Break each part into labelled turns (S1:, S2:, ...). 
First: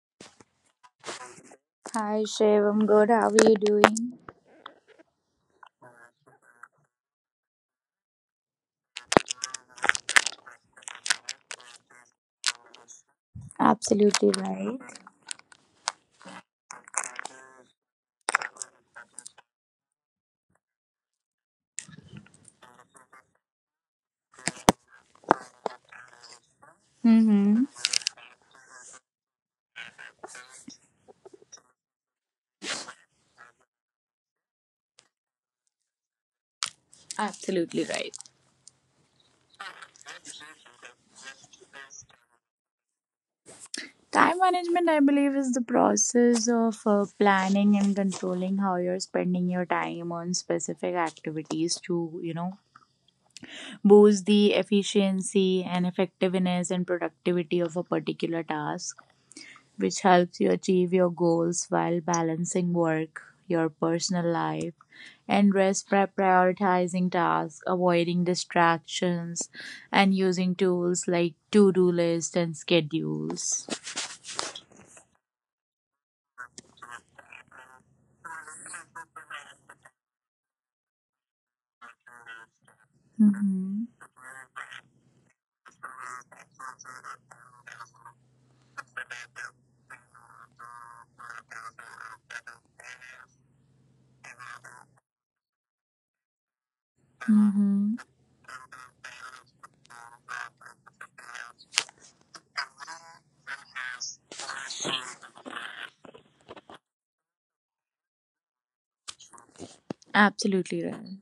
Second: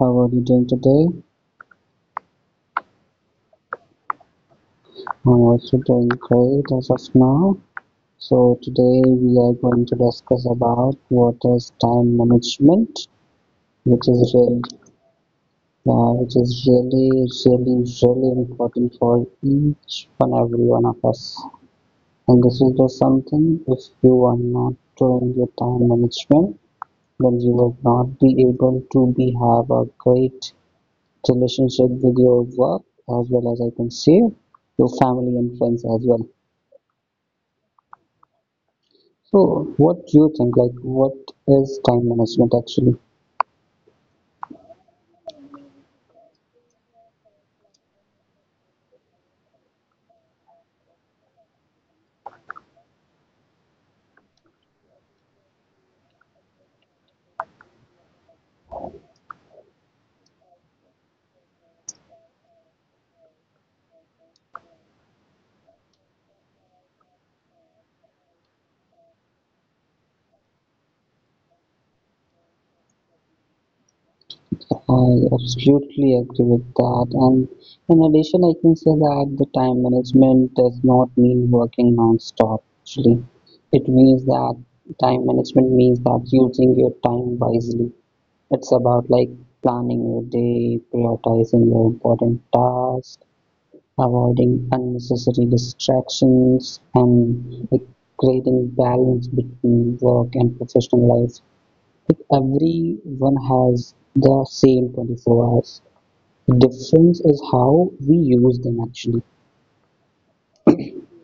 S1: How are you doing today?
S2: Hi, Shiv. I'm good. How are you doing?
S1: I'm also doing great as of now. So today we are going to discuss about what is time management, which
S2: Absolutely
S1: is really,
S2: right.
S1: uh, which is really, really, really important for each and every one of us. And this is just something. If you are not doing your time management, then you
S2: Mm-hmm.
S1: will not be able to be have a great relationship with your work as well as I can say your family and friends as well.
S2: Absolutely right.
S1: So what do you think? Like what is time management actually?
S2: Time management, I believe, is the process of planning and controlling how you're spending your time on specific activities to, you know, boost the efficiency and effectiveness and productivity of a particular task, which helps you achieve your goals while balancing work, your personal life, and rest by prioritizing tasks, avoiding distractions, and using tools like to do lists and schedules.
S1: I absolutely agree with that. And in addition, I can say that the time management does not mean working non-stop actually.
S2: Mm-hmm.
S1: It means that time management means that using your time wisely. It's about like planning your day, prioritizing your important tasks, avoiding unnecessary distractions and like
S2: Mm-hmm.
S1: creating balance between work and professional life. Like everyone has the same 24 hours. The difference is how we use them actually.
S2: Absolutely right.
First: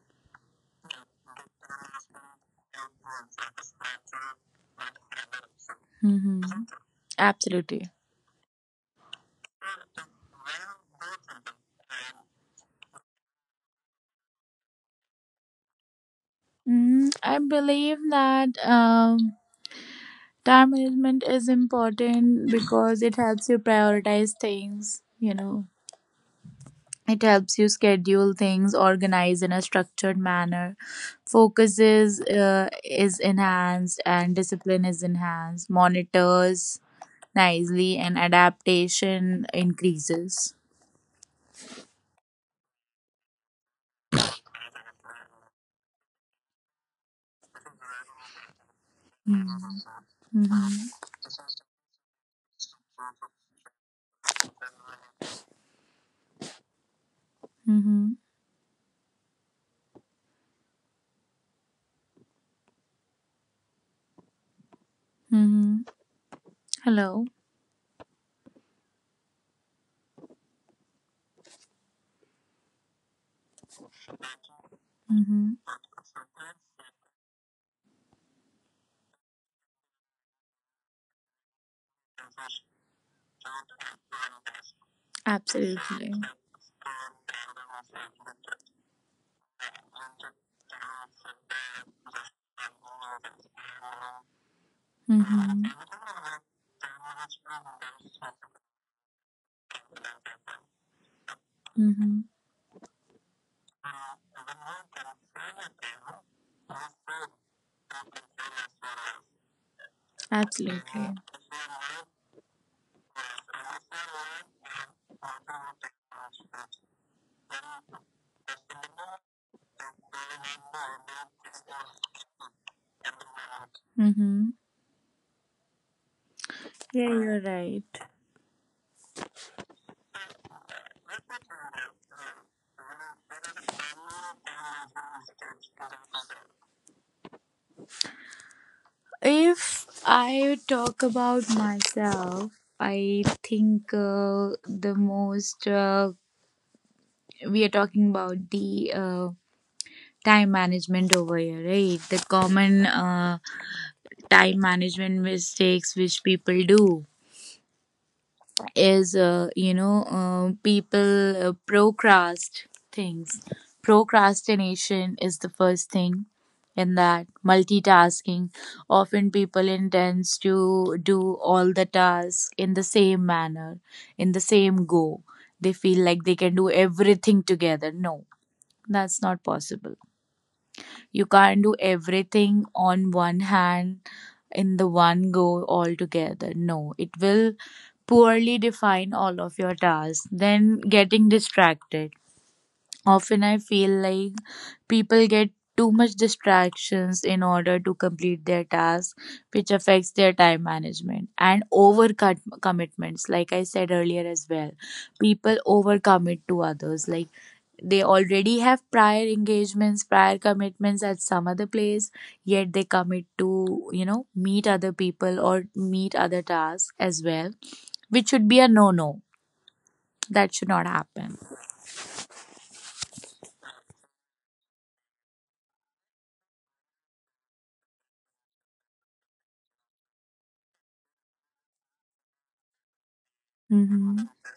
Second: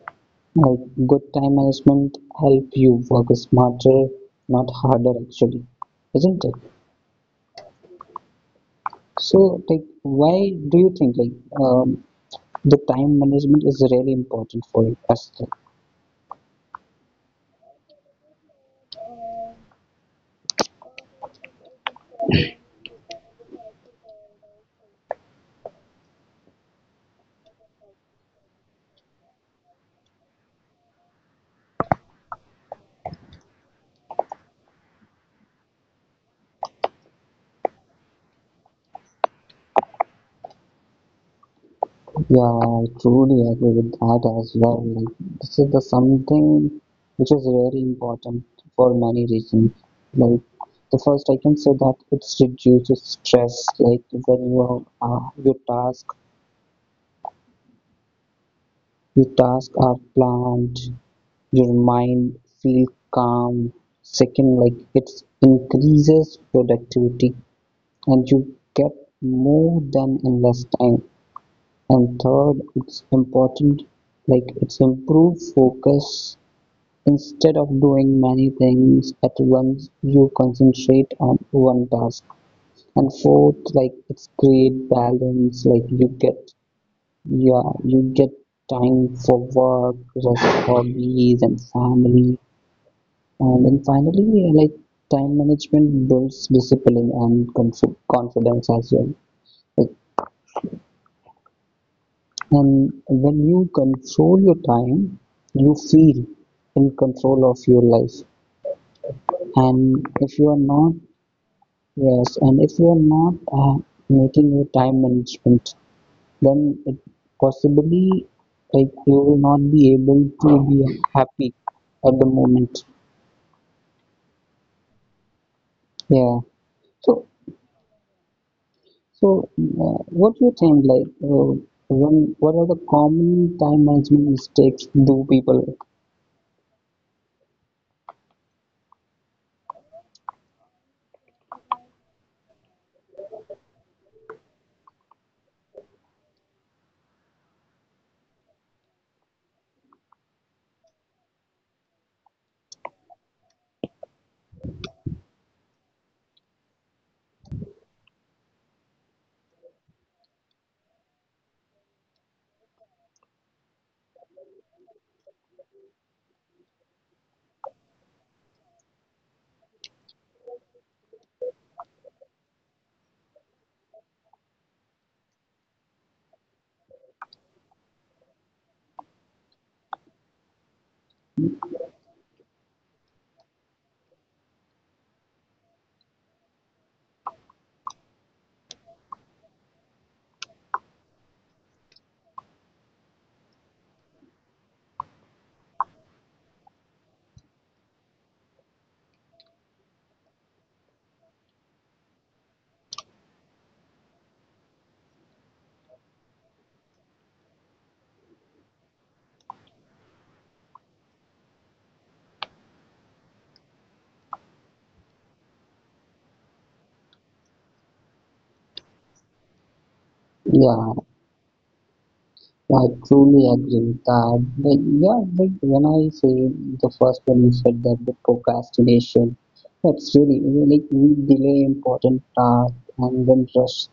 S1: Like good time management help you work smarter, not harder actually,
S2: Mm-hmm.
S1: isn't it?
S2: Absolutely.
S1: So like why do you think like um, the time management is really important for us?
S2: I believe that time management is important because it helps you prioritize things, you know, it helps you schedule things, organize in a structured manner. Focus is enhanced and discipline is enhanced. Monitors nicely and adaptation increases.
S1: Yeah, I truly agree with that as well. Like, this is the something which is very important for many reasons. Like
S2: Mm-hmm. Mm-hmm.
S1: the first, I can say that it reduces stress. Like when you are, your task,
S2: Mm-hmm.
S1: your task are planned, your mind feel calm. Second, like it
S2: Mm-hmm.
S1: increases
S2: Hello.
S1: productivity, and you get more done in less time. And third, it's important, like it's improve
S2: Mm-hmm.
S1: focus. Instead of doing many things at once, you concentrate on one task. And fourth, like it's create balance. Like
S2: Absolutely.
S1: you get, yeah, you get time for work, rest, hobbies, and family. And then finally, like
S2: Mm-hmm.
S1: time management builds discipline and confidence as well. Like
S2: Mm-hmm.
S1: and when you control your time, you feel in control of your life. And if you are
S2: Absolutely.
S1: not, yes, and if you are not making your time management, then it possibly like you will not be able to be happy at the moment.
S2: Mm-hmm.
S1: Yeah.
S2: Yeah, you're
S1: So,
S2: right.
S1: so what do you think? Like, when what are the common time management mistakes do people?
S2: If I talk about myself, I think the most we are talking about the time management over here, right? The common time management mistakes which people do is people things procrastination is the first thing. In that, multitasking, often people intends to do all the tasks in the same manner, in the same go. They feel like they can do everything together. No, that's not possible. You can't do everything on one hand, in the one go altogether. No, it will poorly define all of your tasks. Then getting distracted. Often I feel like people get too much distractions in order to complete their tasks, which affects their time management, and overcut commitments. Like I said earlier as well, people overcommit to others. Like, they already have prior engagements, prior commitments at some other place, yet they commit to, you know, meet other people or meet other tasks as well, which should be a no no. That should not happen.
S1: Yeah. I truly agree that, like, yeah, like when I say the first one you said that the procrastination, that's really like we delay important tasks and then
S2: Mm-hmm.
S1: rush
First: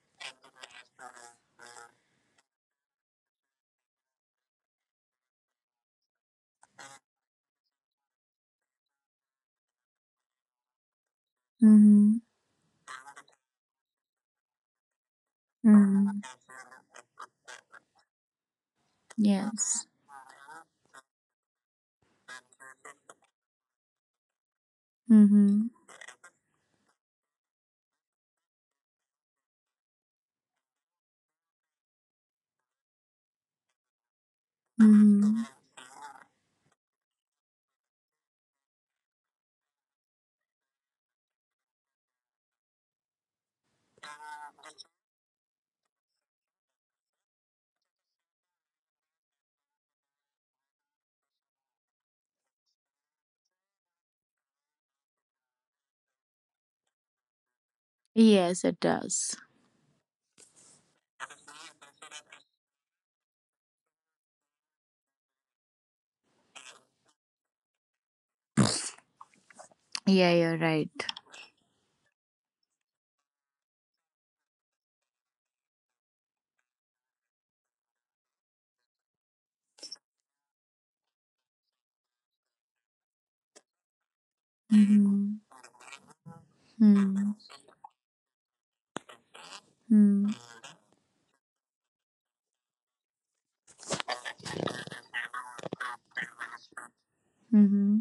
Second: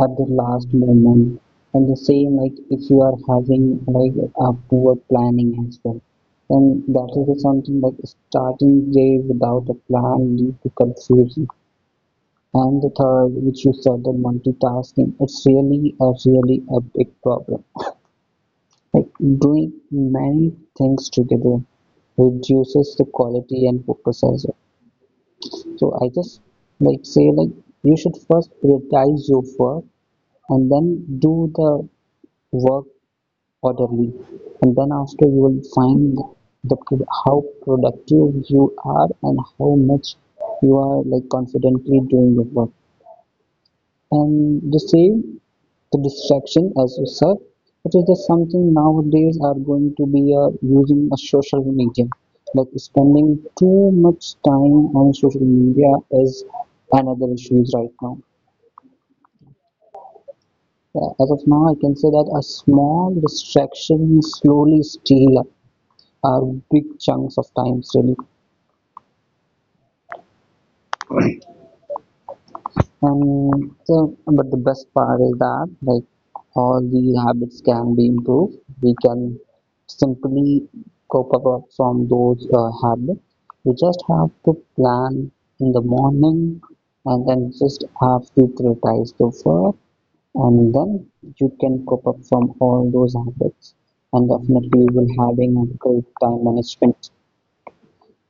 S1: at the last moment. And the same, like, if you are having like a poor planning as well, then that is something like starting day without a plan lead to confusion.
S2: Mm-hmm.
S1: And the third, which you said, the multitasking, it's really a
S2: Mm-hmm.
S1: really a big problem like doing
S2: Yes.
S1: many things together reduces the quality and focus as well.
S2: Mm-hmm.
S1: So I just like say like you should first prioritize your work and then do the work orderly, and then after you will
S2: Mm-hmm.
S1: find the how productive you are and how much you are like confidently doing your work. And the same the distraction as you said, it is just something nowadays are going to be using a social media. Like spending too much time on social media is another issue right now.
S2: Yes, it does.
S1: As of now, I can say that a small distraction slowly steal our big chunks of time really.
S2: Yeah, you're right.
S1: And so, but the best part is that like all these habits can be improved. We can simply cope up from those habits. We just have to plan in
S2: Mm-hmm.
S1: the morning and then
S2: Mm-hmm.
S1: just have to prioritize the work and then you can cope up from all those habits and definitely you will having a great time management.
S2: Mm-hmm.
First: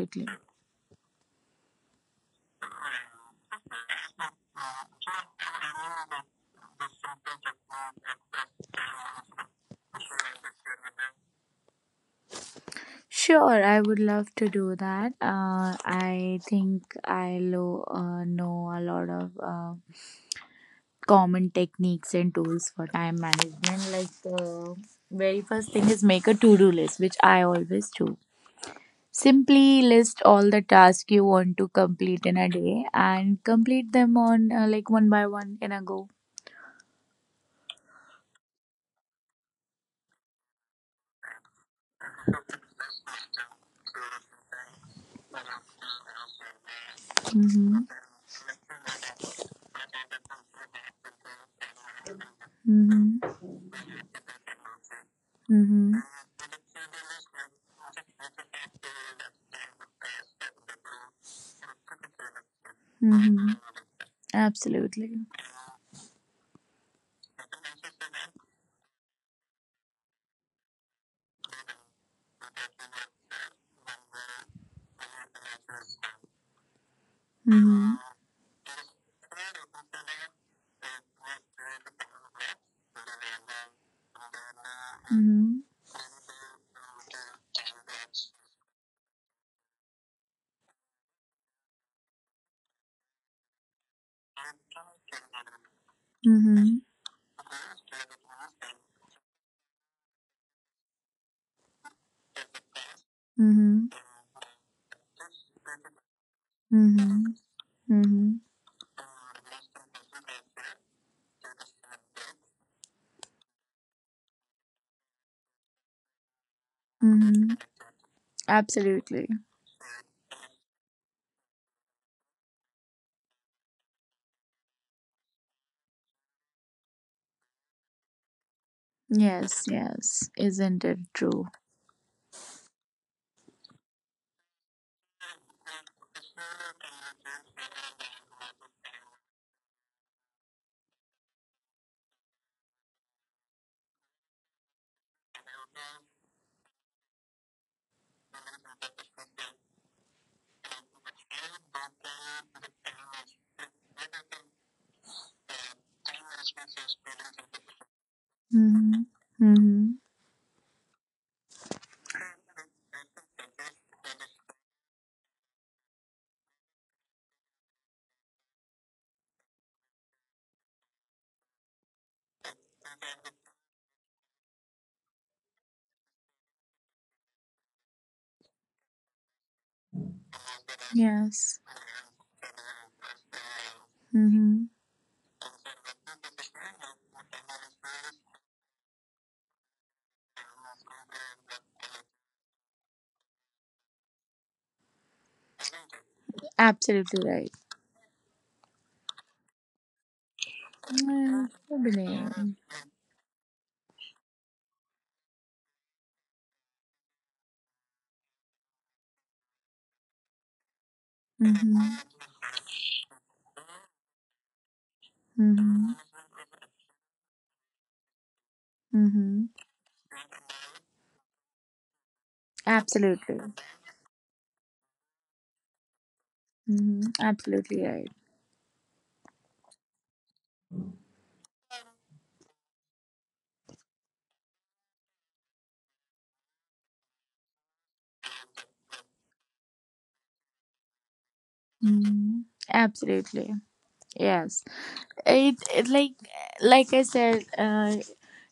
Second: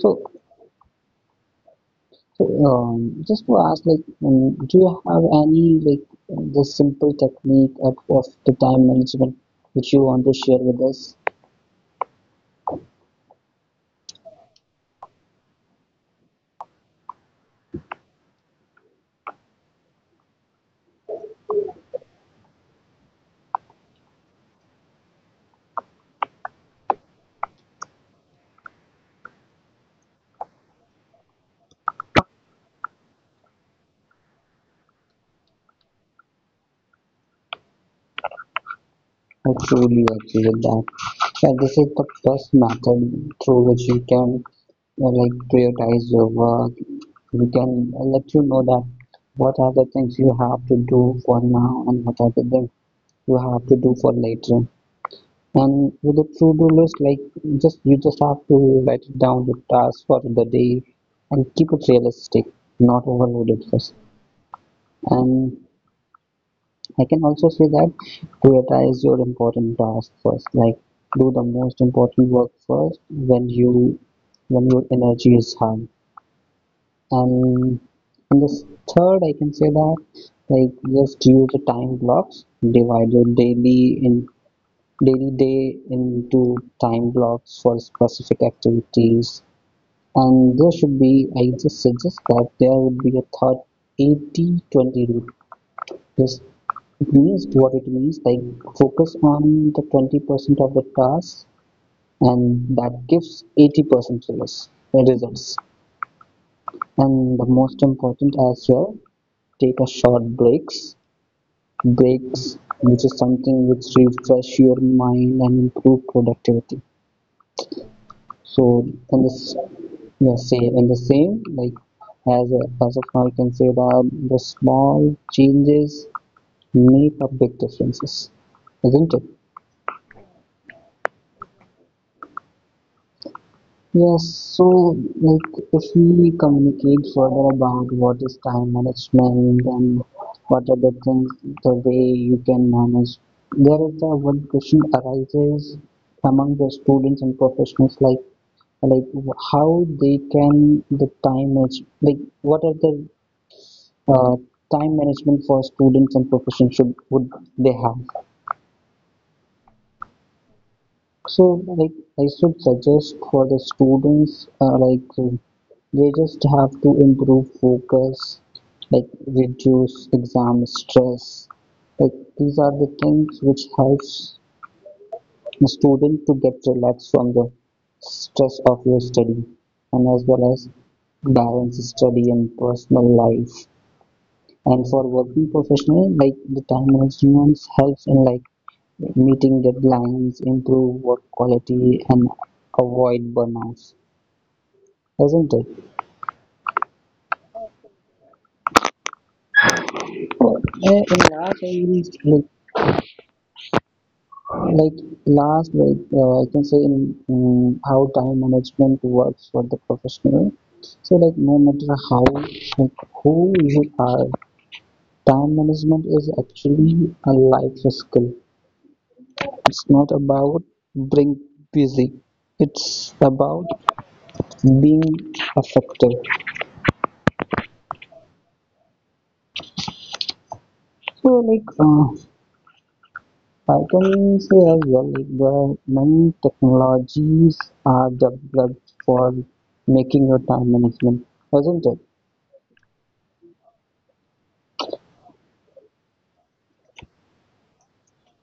S1: So So, just to ask, like, do you have any like the simple technique of the time management which you want to share with us?
S2: Sure, I would love to do that. I think I know a lot of common techniques and tools for time management. Like, the very first thing is make a to do list, which I always do. Simply list all the tasks you want to complete in a day and complete them on like one by one in a go.
S1: I truly agree with that. And this is the best method through which you can like prioritize your work. You
S2: Mm-hmm.
S1: can let you know that what are the things you have to do for now and what are the things
S2: Mm-hmm.
S1: you have to do for later.
S2: Mm-hmm.
S1: And with the true doulas, like just you just have to write it down the tasks for the day and keep it realistic, not
S2: Mm-hmm.
S1: overloaded first.
S2: Absolutely.
S1: And I can also say that prioritize your important tasks first. Like do the most important work first when you when your energy is high.
S2: Mm-hmm.
S1: And in this third, I can say that like just use the time blocks, divide your daily in
S2: Mm-hmm.
S1: daily day into time blocks for specific activities. And there should be, I just suggest that there would be a thought 80/20 rule. This
S2: Mm-hmm.
S1: means what it means like focus on the 20% of the task, and that gives
S2: Mm-hmm.
S1: 80% results.
S2: Mm-hmm.
S1: And the most
S2: Mm-hmm.
S1: important as well, take a short breaks. Breaks, which is something which refresh your mind and improve productivity.
S2: Mm-hmm.
S1: So,
S2: Absolutely.
S1: and this yeah, same and the same like as as of now, you can say that the small changes make a big differences, isn't it?
S2: Yes, yes. Isn't it true?
S1: Yes. So, like, if we communicate further about what is time management and what are the things, the way you can manage, there is the one question arises among the students and professionals, like how they can the time manage, like, what are the uh, time management for students and professions should would they have?
S2: Mm-hmm. Mm-hmm.
S1: So like I should suggest for the students they just have to improve focus, like reduce exam stress. Like these are the things which helps a student to get relaxed from the stress of your study and as well as
S2: Yes.
S1: balance study and personal life.
S2: Mm-hmm.
S1: And for working professional, like the time management helps in like meeting deadlines, improve work quality, and avoid burnouts, isn't it?
S2: Absolutely right.
S1: Uh, In
S2: Yeah,
S1: last,
S2: I
S1: I will-
S2: believe.
S1: like last, like I can say in how time management works for the professional. So like no matter
S2: Mm-hmm.
S1: how, like who you are, time
S2: Mm-hmm.
S1: management is actually a life skill.
S2: Mm-hmm.
S1: It's not about being busy. It's
S2: Absolutely.
S1: about being effective.
S2: Mm-hmm. Absolutely right.
S1: So like I can say as well, like there are many technologies are developed for making your time management, isn't it?
S2: Mm-hmm. Absolutely. Yes. It like I said,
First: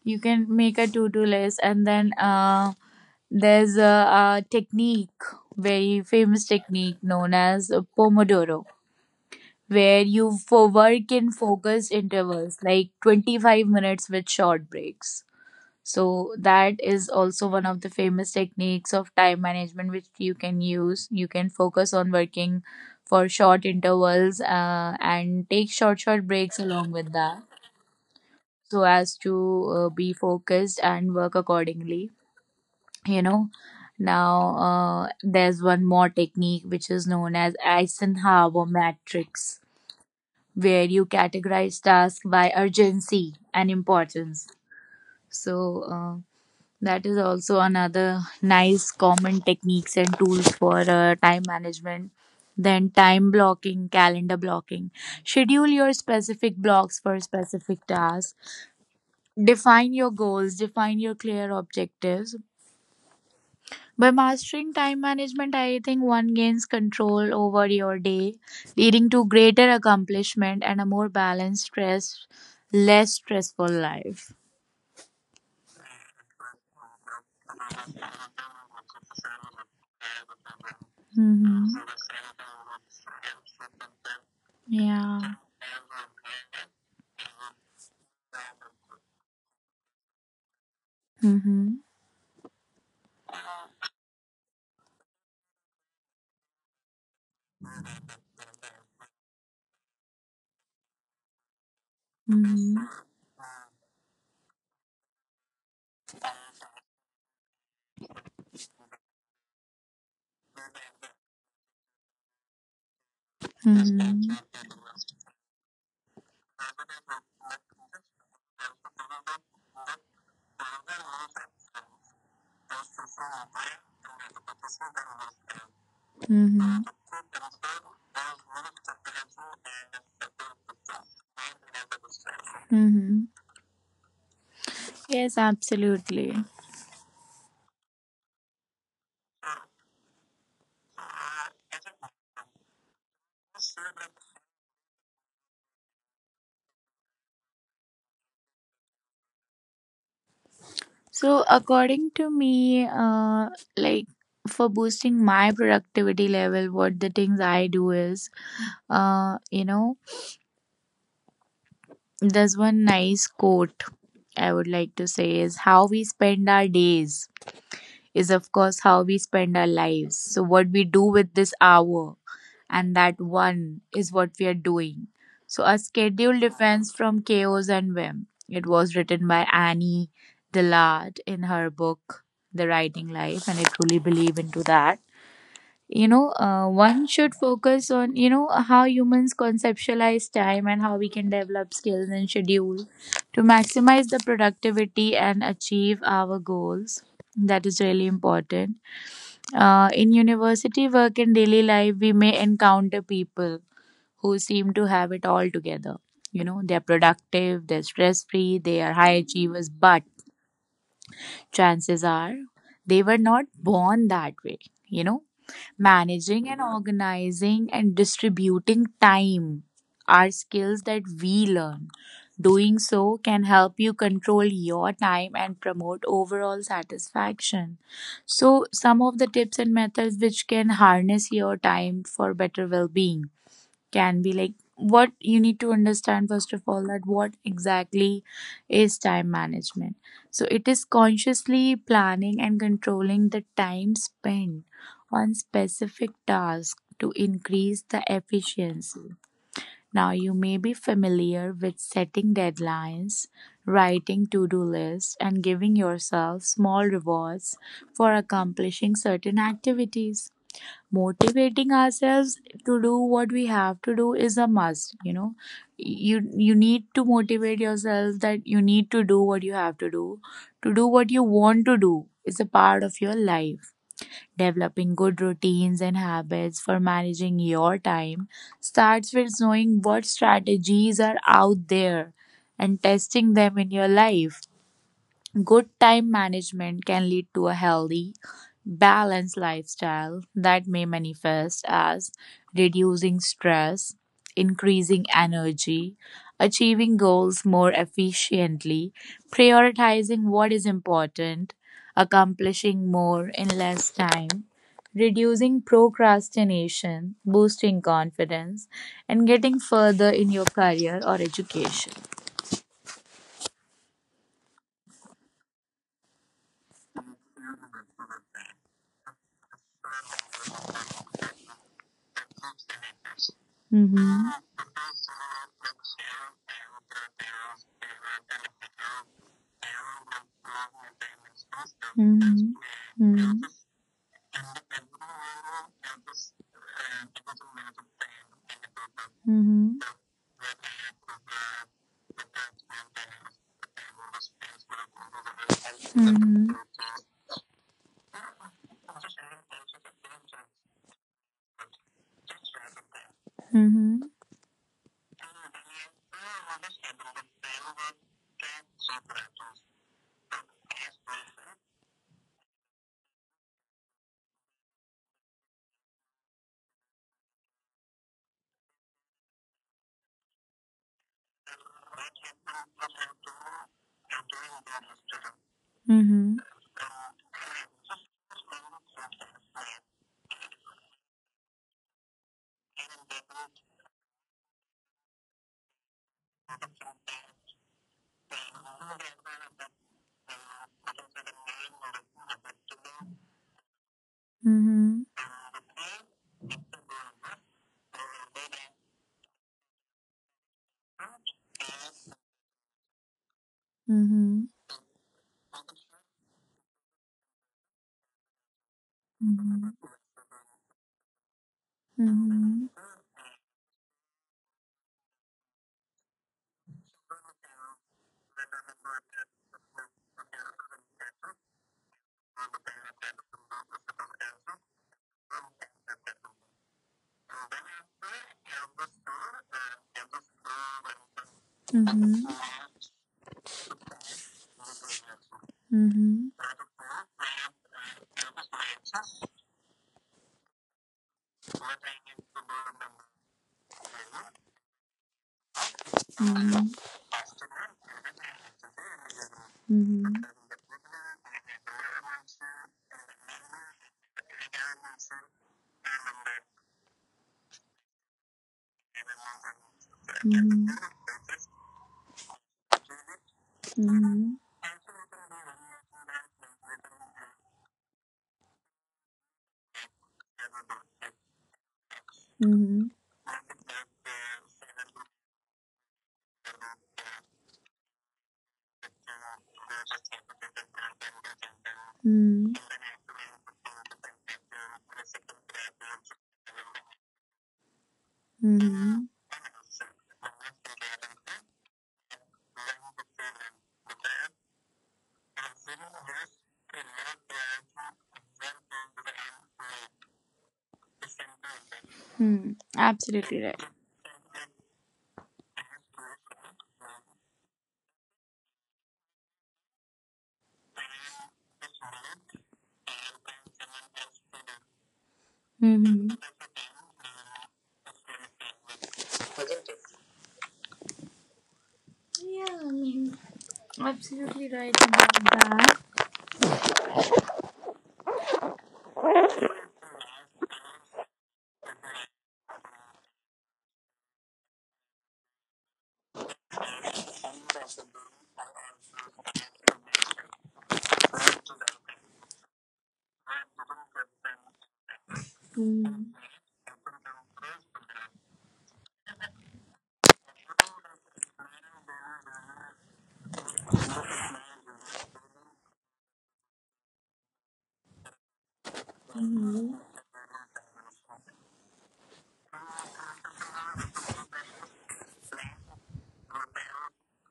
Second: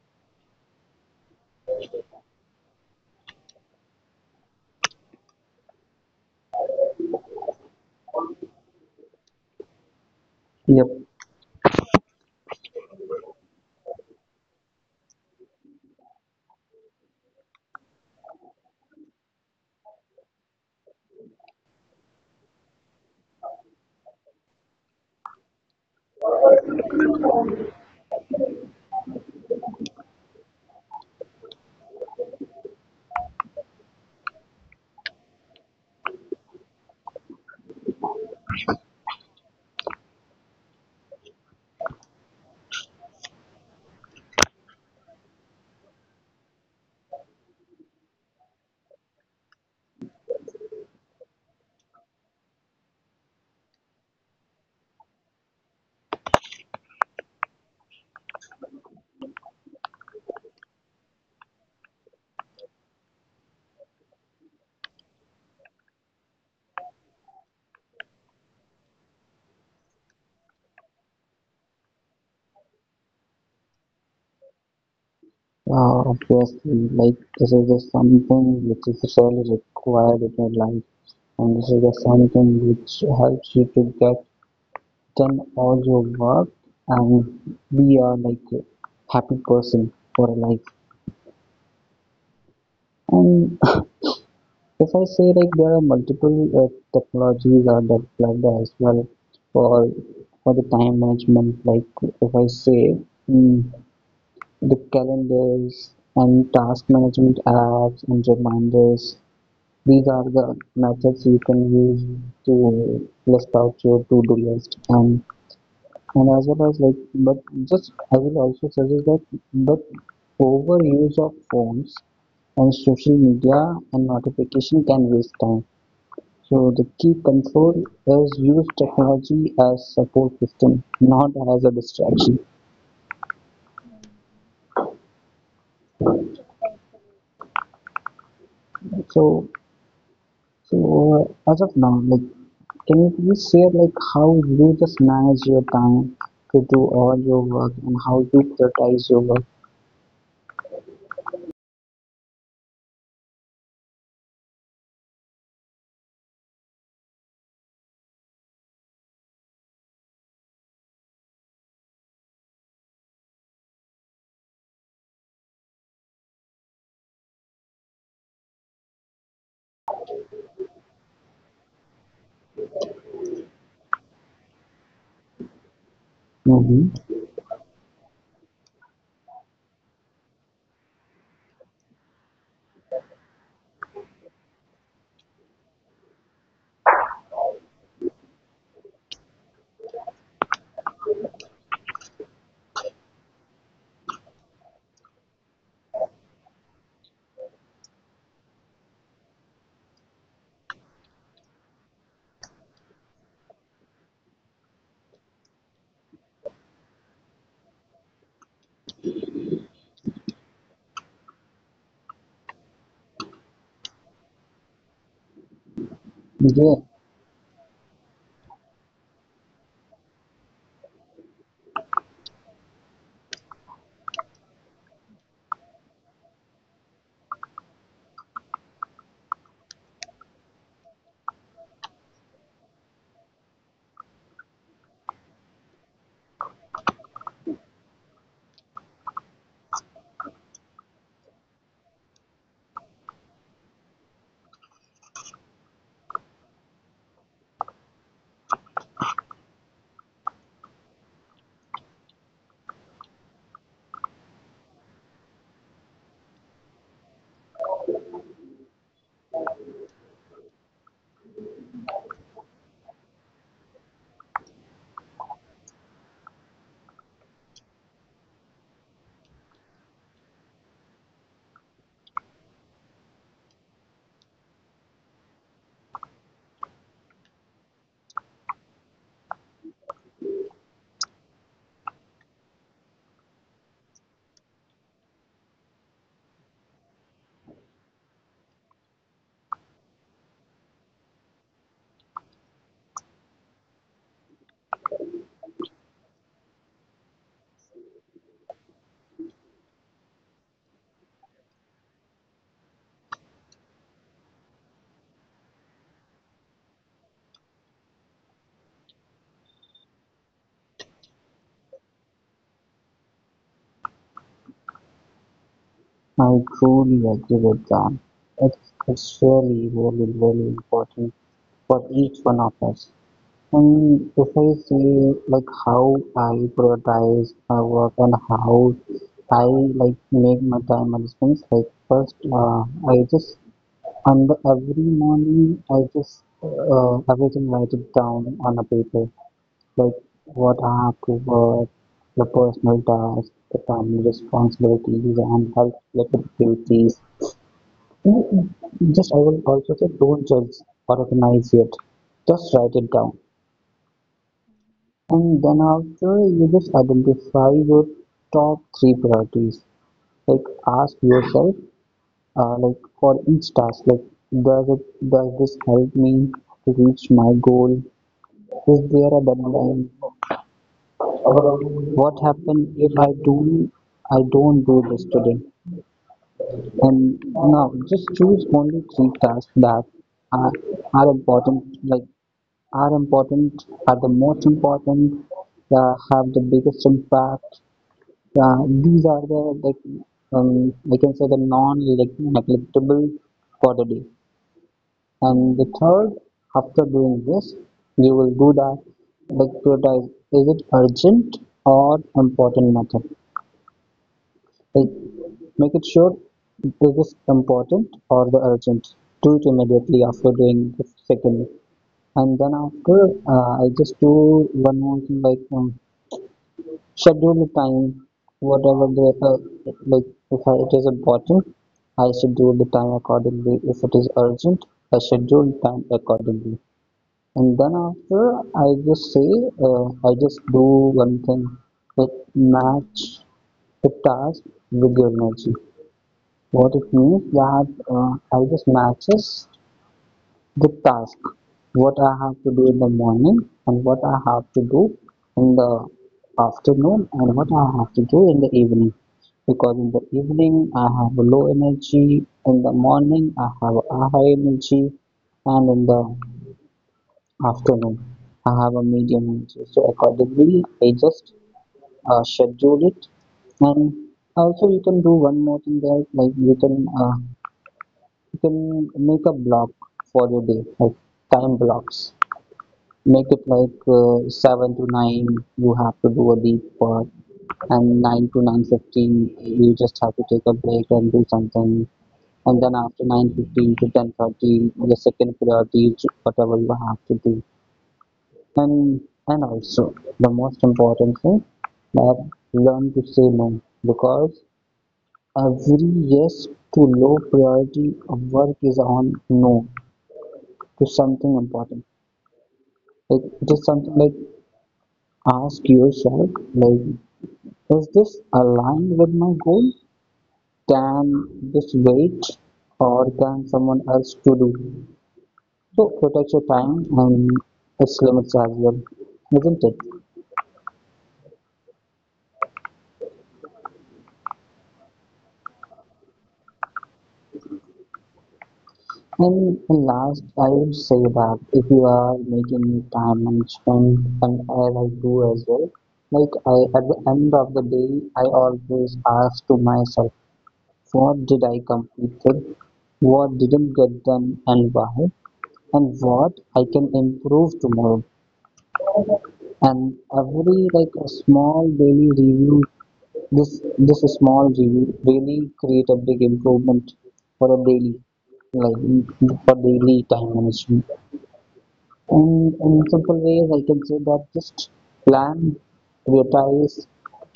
S2: you can make a to-do list, and then there's a, a technique, very famous technique known as Pomodoro, where you for
S1: Yep.
S2: work in focused intervals, like 25 minutes with short breaks. So that is also one of the famous techniques of time management which you can use. You can focus on working for short intervals and take short breaks along with that, so as to be focused and work accordingly, you know. Now there's one more technique which is known as Eisenhower matrix, where you categorize tasks by urgency and importance. So that is also another nice common techniques and tools for time management. Then time blocking, calendar blocking. Schedule your specific blocks for specific tasks. Define your goals, define your clear objectives. By mastering time management, I think one gains control over your day, leading to greater accomplishment and a more balanced, stress, less stressful life.
S1: Obviously, like this is just something which is really required in your life, and this is
S2: Mm-hmm.
S1: just something which helps you to get
S2: Yeah.
S1: done all your work and be a like happy person for life.
S2: Mm-hmm.
S1: And if I say like there are multiple technologies are developed as well for for the time management. Like if I say
S2: Mm-hmm.
S1: mm, the calendars and task management apps and reminders. These are the methods you can use to list out your
S2: Mhm.
S1: to-do list and as well as like but just I will also suggest that but overuse of phones and social media and notification can waste time so the
S2: Mhm.
S1: key control is use technology as support system, not as a distraction.
S2: Mhm. Yes, absolutely.
S1: So, so, as of now, like, can you please share like how you just manage your time to do all your work and how you prioritize your work?
S2: So, according to me, like, for boosting my productivity level, what the things I do is, you know, there's one nice quote I would like to say is how we spend our days is, of course, how we spend our lives. So, what we do with this hour and that one is what we are doing. So, a schedule defense
S1: Mm-hmm.
S2: from chaos and whim. It was written by Annie Dillard in her book, The Writing Life, and I truly believe into that. You know, one should focus on, you know, how humans conceptualize time and how we can develop skills and schedule to maximize the productivity and achieve our goals. That is really important. In university work and daily life, we may encounter people who seem to have it all together. You know, they're productive, they're stress free, they are high achievers, but chances are, they were not born that way, you know. Managing and
S1: Yeah,
S2: organizing and distributing time are skills that we learn. Doing so can help you control your time and promote overall satisfaction. So, some of the tips and methods which can harness your time for better well being can be like, what you need to understand first of all, that what exactly is time management. So it is consciously planning and controlling the time spent on specific tasks to increase the efficiency. Now you may be familiar with setting deadlines, writing to-do lists, and giving yourself small rewards for accomplishing certain activities. Motivating ourselves to do what we have to do is a must. You know, you need to motivate yourself that you need to do what you have to do. To do what you want to do is a part of your life. Developing good routines and habits for managing your time starts with knowing what strategies are out there and testing them in your life. Good time management can lead to a healthy, balanced lifestyle that may manifest as reducing stress, increasing energy, achieving goals more efficiently, prioritizing what is important, accomplishing more in less time, reducing procrastination, boosting confidence, and getting further in your career or education.
S1: I truly agree with that. It's really, really, really important for each one of us. And
S2: Mm-hmm.
S1: if I say like how I prioritize my work and how I like make my time management, like first I
S2: Mm-hmm.
S1: just on the every morning I just everything write it down on a paper,
S2: Mhm.
S1: like what I have to work, the personal tasks, the family responsibilities, and health related
S2: Mhm.
S1: activities. Mm, just I will also say don't judge or recognize it, just write it down
S2: Mhm.
S1: and then after you just identify your top 3 priorities. Like ask yourself, like for each task, like does it does this help me to reach my goal? Is there a deadline? What happens if I don't do this today?
S2: Mhm.
S1: And now just choose only 3 tasks that are are important, like are the most important, have the biggest impact. Yeah, these are the like we can say the non-like neglectable for the day.
S2: Mhm.
S1: And the third, after doing this, you will do that like prioritize is it urgent or important matter.
S2: Mhm.
S1: Like make it sure is this important or the urgent. Do it immediately after doing the second. And then after,
S2: Mhm.
S1: I just do one more thing like schedule the time, whatever the, like if I, it is important, I schedule the time accordingly. If it is urgent, I schedule time accordingly. And then after, I just say, I just do one thing, like
S2: Mhm.
S1: match the task with your energy.
S2: Mhm.
S1: What it means that I just matches the task what I have to do in the morning and what I have to do in the afternoon
S2: Mhm.
S1: and what I have to do in the evening. Because in the
S2: Mhm.
S1: evening I have low energy, in the morning I have a high energy, and in the afternoon I have a medium energy. So accordingly, I just schedule it. And
S2: Mhm. Mhm.
S1: also you can do one more thing there, like you can make a block for your day, like time blocks.
S2: Mm-hmm. Mm-hmm.
S1: Make it like 7 to 9 you have to do a deep work, and 9 to 9:15 you just have to take a break and do something, and then
S2: Mm-hmm.
S1: after 9:15 to 10:30 the second priority is whatever you have to do. and
S2: Mm-hmm.
S1: and also, the most important thing, that learn to say no, because every yes to low priority of work is on no to something important.
S2: Hmm.
S1: Like, it
S2: Absolutely
S1: is
S2: right.
S1: something like ask yourself, like, is this aligned with my goal? Can this wait, or can someone else to do? So
S2: Mm-hmm.
S1: protect your time and its limits as well, isn't it?
S2: Yeah, I mean, absolutely right about that.
S1: And last, I would say that if you are making time and spend, and as I like do as well, like I at the end of the day, I always ask to myself, what did I completed, what didn't get done, and why, and
S2: Mm-hmm.
S1: what I can improve tomorrow. And every like a small daily review, this small review really create a big improvement for a daily, like, for
S2: Mm-hmm.
S1: daily time management. And in simple ways I can say that just plan, prioritize,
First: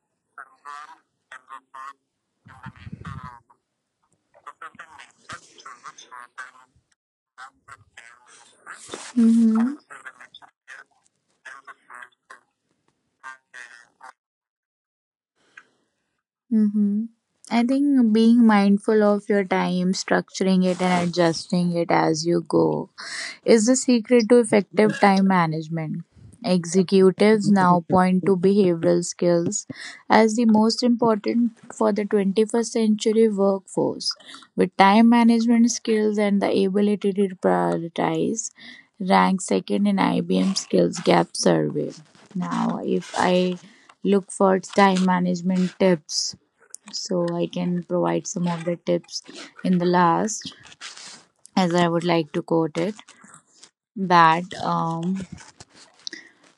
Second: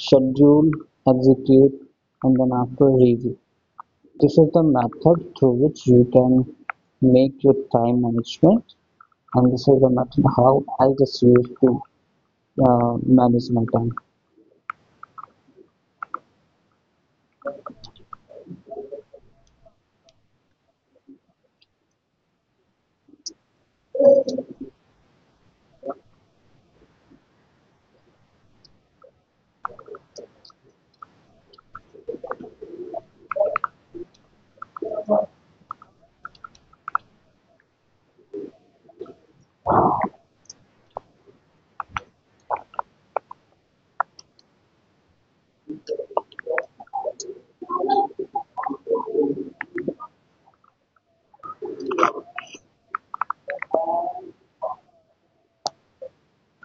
S1: schedule, execute, and then after review. This is the method through which you can make your time management, and this
S2: Mm-hmm.
S1: is the method how I just use to uh, manage my time.
S2: Mm-hmm. I think being mindful of your time, structuring it, and adjusting it as you go is the secret to effective time management. Executives now point to behavioral skills as the most important for the 21st century workforce, with time management skills and the ability to prioritize ranked second in IBM Skills Gap survey. Now, if I look for time management tips, so I can provide some of the tips in the last, as I would like to quote it, that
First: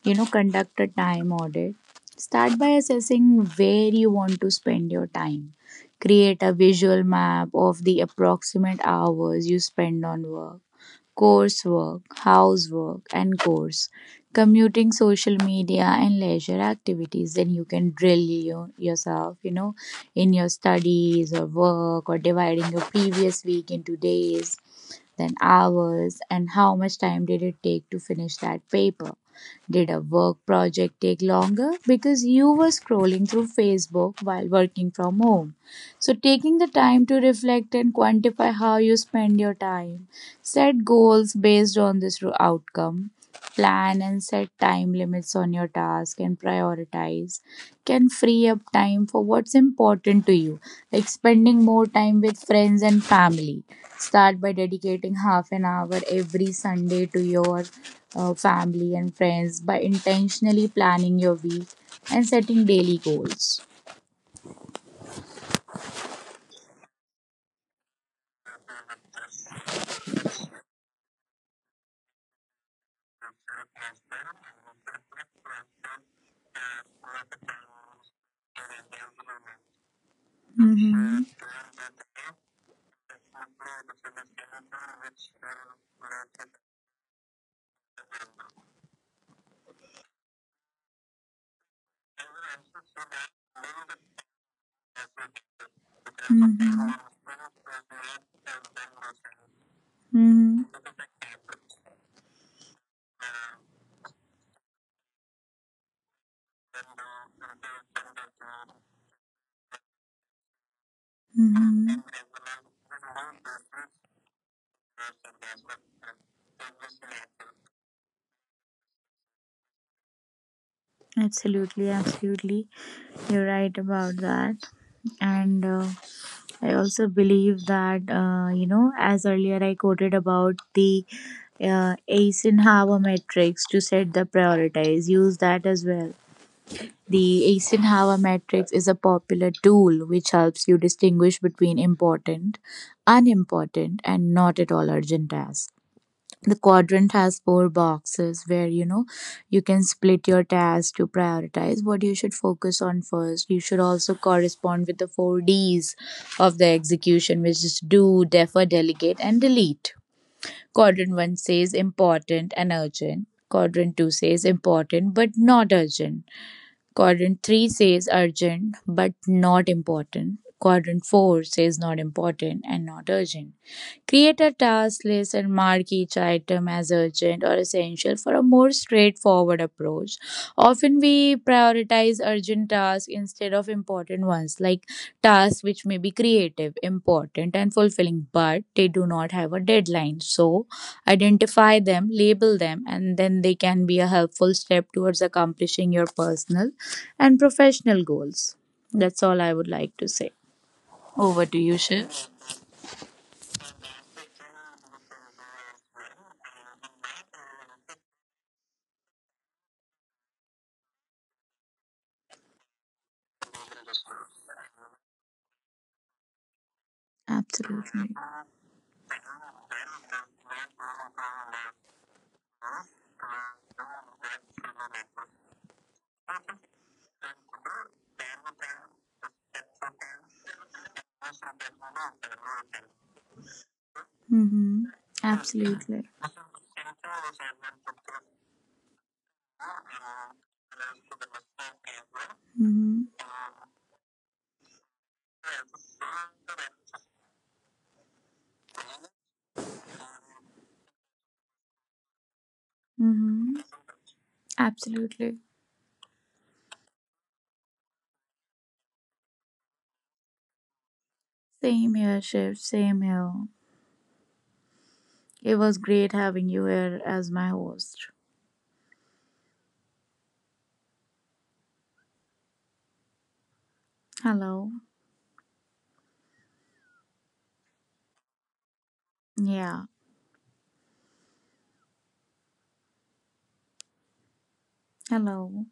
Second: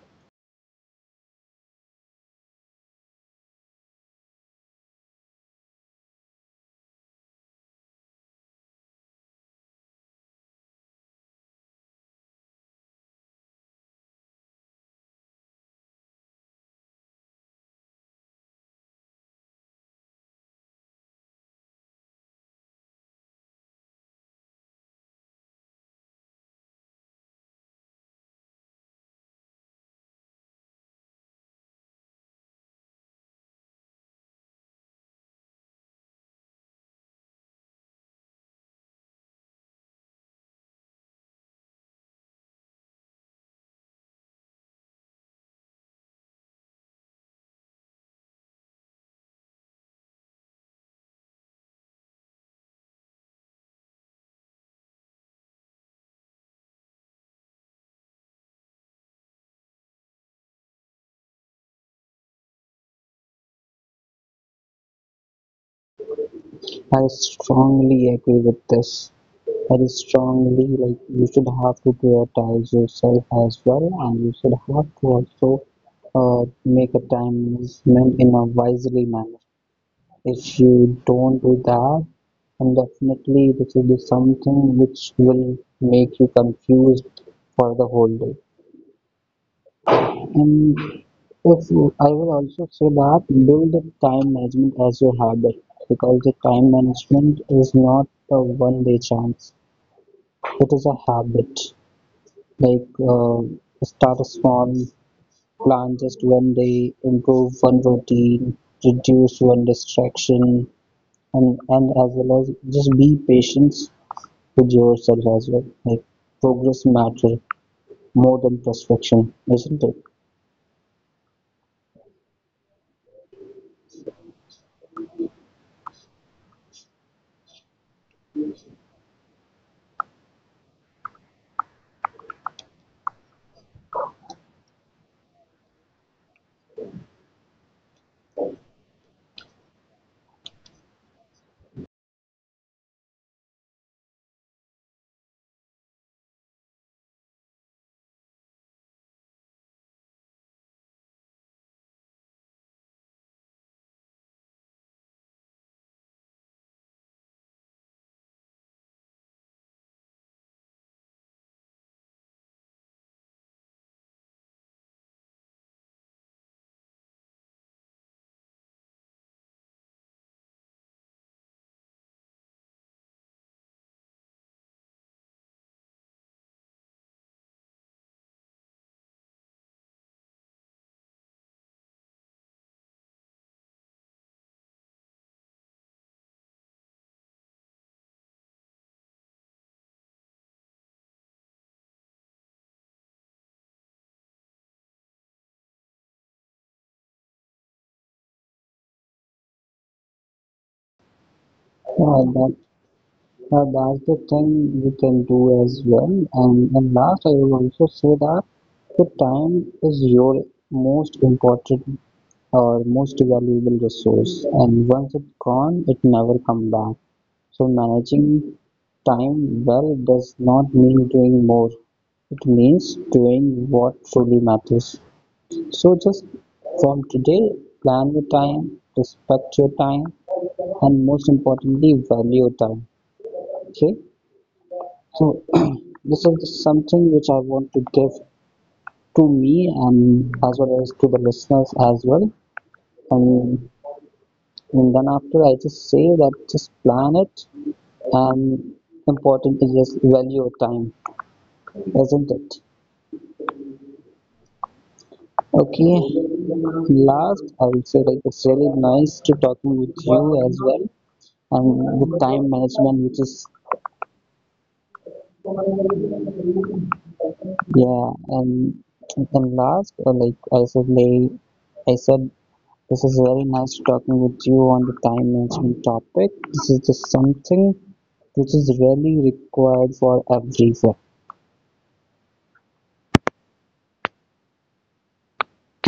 S2: you know, conduct a time audit. Start by assessing where you want to spend your time. Create a visual map of the approximate hours you spend on work, coursework, housework, and course, commuting, social media, and leisure activities. Then you can drill yourself, you know, in your studies or work, or dividing your previous week into days, then hours, and how much time did it take to finish that paper. Did a work project take longer? Because you were scrolling through Facebook while working from home. So, taking the time to reflect and quantify how you spend your time. Set goals based on this outcome. Plan and set time limits on your task and prioritize. Can free up time for what's important to you, like spending more time with friends and family. Start by dedicating half an hour every Sunday to your family and friends by intentionally planning your week and setting daily goals.
S1: I strongly agree with this. I strongly like you should have to prioritize yourself as well, and you should have to also make a time management in a wisely manner. If you
S2: Mm-hmm.
S1: don't do that, then definitely this will be something which will make you confused for the whole day. And if you- I will also say that build the time management as your habit, because the time
S2: Mm-hmm.
S1: management is not a one day chance. It
S2: Mm-hmm.
S1: is a habit, like uh, start small, plan just one day, improve one routine, reduce one distraction, and as
S2: Mm-hmm.
S1: well as just be patient with yourself as well. Like progress matter more than perfection, isn't it?
S2: Absolutely, absolutely. You're right about that. And I also believe that, you know, as earlier I quoted about the Eisenhower matrix to set the prioritize, use that as well. The Eisenhower matrix is a popular tool which helps you distinguish between important, unimportant, and not at all urgent tasks. The quadrant has four boxes where, you know, you can split your tasks to prioritize what you should focus on first. You should also correspond with the four D's of the execution, which is do, defer, delegate, and delete. Quadrant 1 says important and urgent. Quadrant 2 says important but not urgent. Quadrant three says urgent but not important. Quadrant four says not important and not urgent. Create a task list and mark each item as urgent or essential for a more straightforward approach. Often we prioritize urgent tasks instead of important ones, like tasks which may be creative, important, and fulfilling, but they do not have a deadline. So, identify them, label them, and then they can be a helpful step towards accomplishing your personal and professional goals. That's all I would like to say. Over to you,
S1: Yeah,
S2: Shiv.
S1: that's the thing we can do as well. And last, I will also say that the time is your most important, our most valuable resource, and once it's gone it never comes back. So
S2: Absolutely.
S1: managing time well does not mean doing more, it means doing what truly matters. So just from today, plan your time, respect your time, and most importantly value your time, okay?
S2: Mm-hmm.
S1: So
S2: Absolutely.
S1: this is something which I want to give to me and as well as to the listeners as well.
S2: Mm-hmm.
S1: And And then after I just say that just plan it, and important is just value of time, isn't it?
S2: Mm-hmm. Absolutely.
S1: Okay. Last I will say, like, it's really nice to talking with you as well and
S2: Same
S1: with
S2: here,
S1: time
S2: Shiv.
S1: management,
S2: Same
S1: which is
S2: here. It was great having you here as my
S1: yeah.
S2: host.
S1: And last like I said, like I said, this is very nice talking with you on
S2: Hello.
S1: the time management topic. This is just something which is really required
S2: Yeah.
S1: for everyone.
S2: Hello.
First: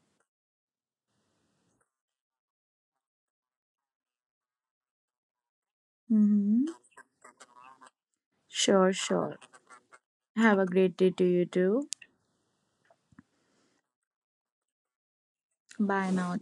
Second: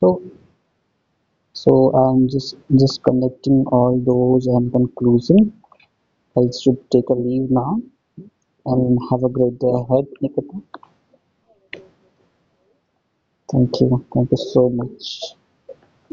S1: So So I'm just connecting all those and conclusion, I
S2: Mm-hmm.
S1: should take a leave now
S2: Sure,
S1: and have a
S2: sure.
S1: great day ahead, Nikita.
S2: Have a great day to you too.
S1: Thank you. Thank you so much.
S2: Bye now.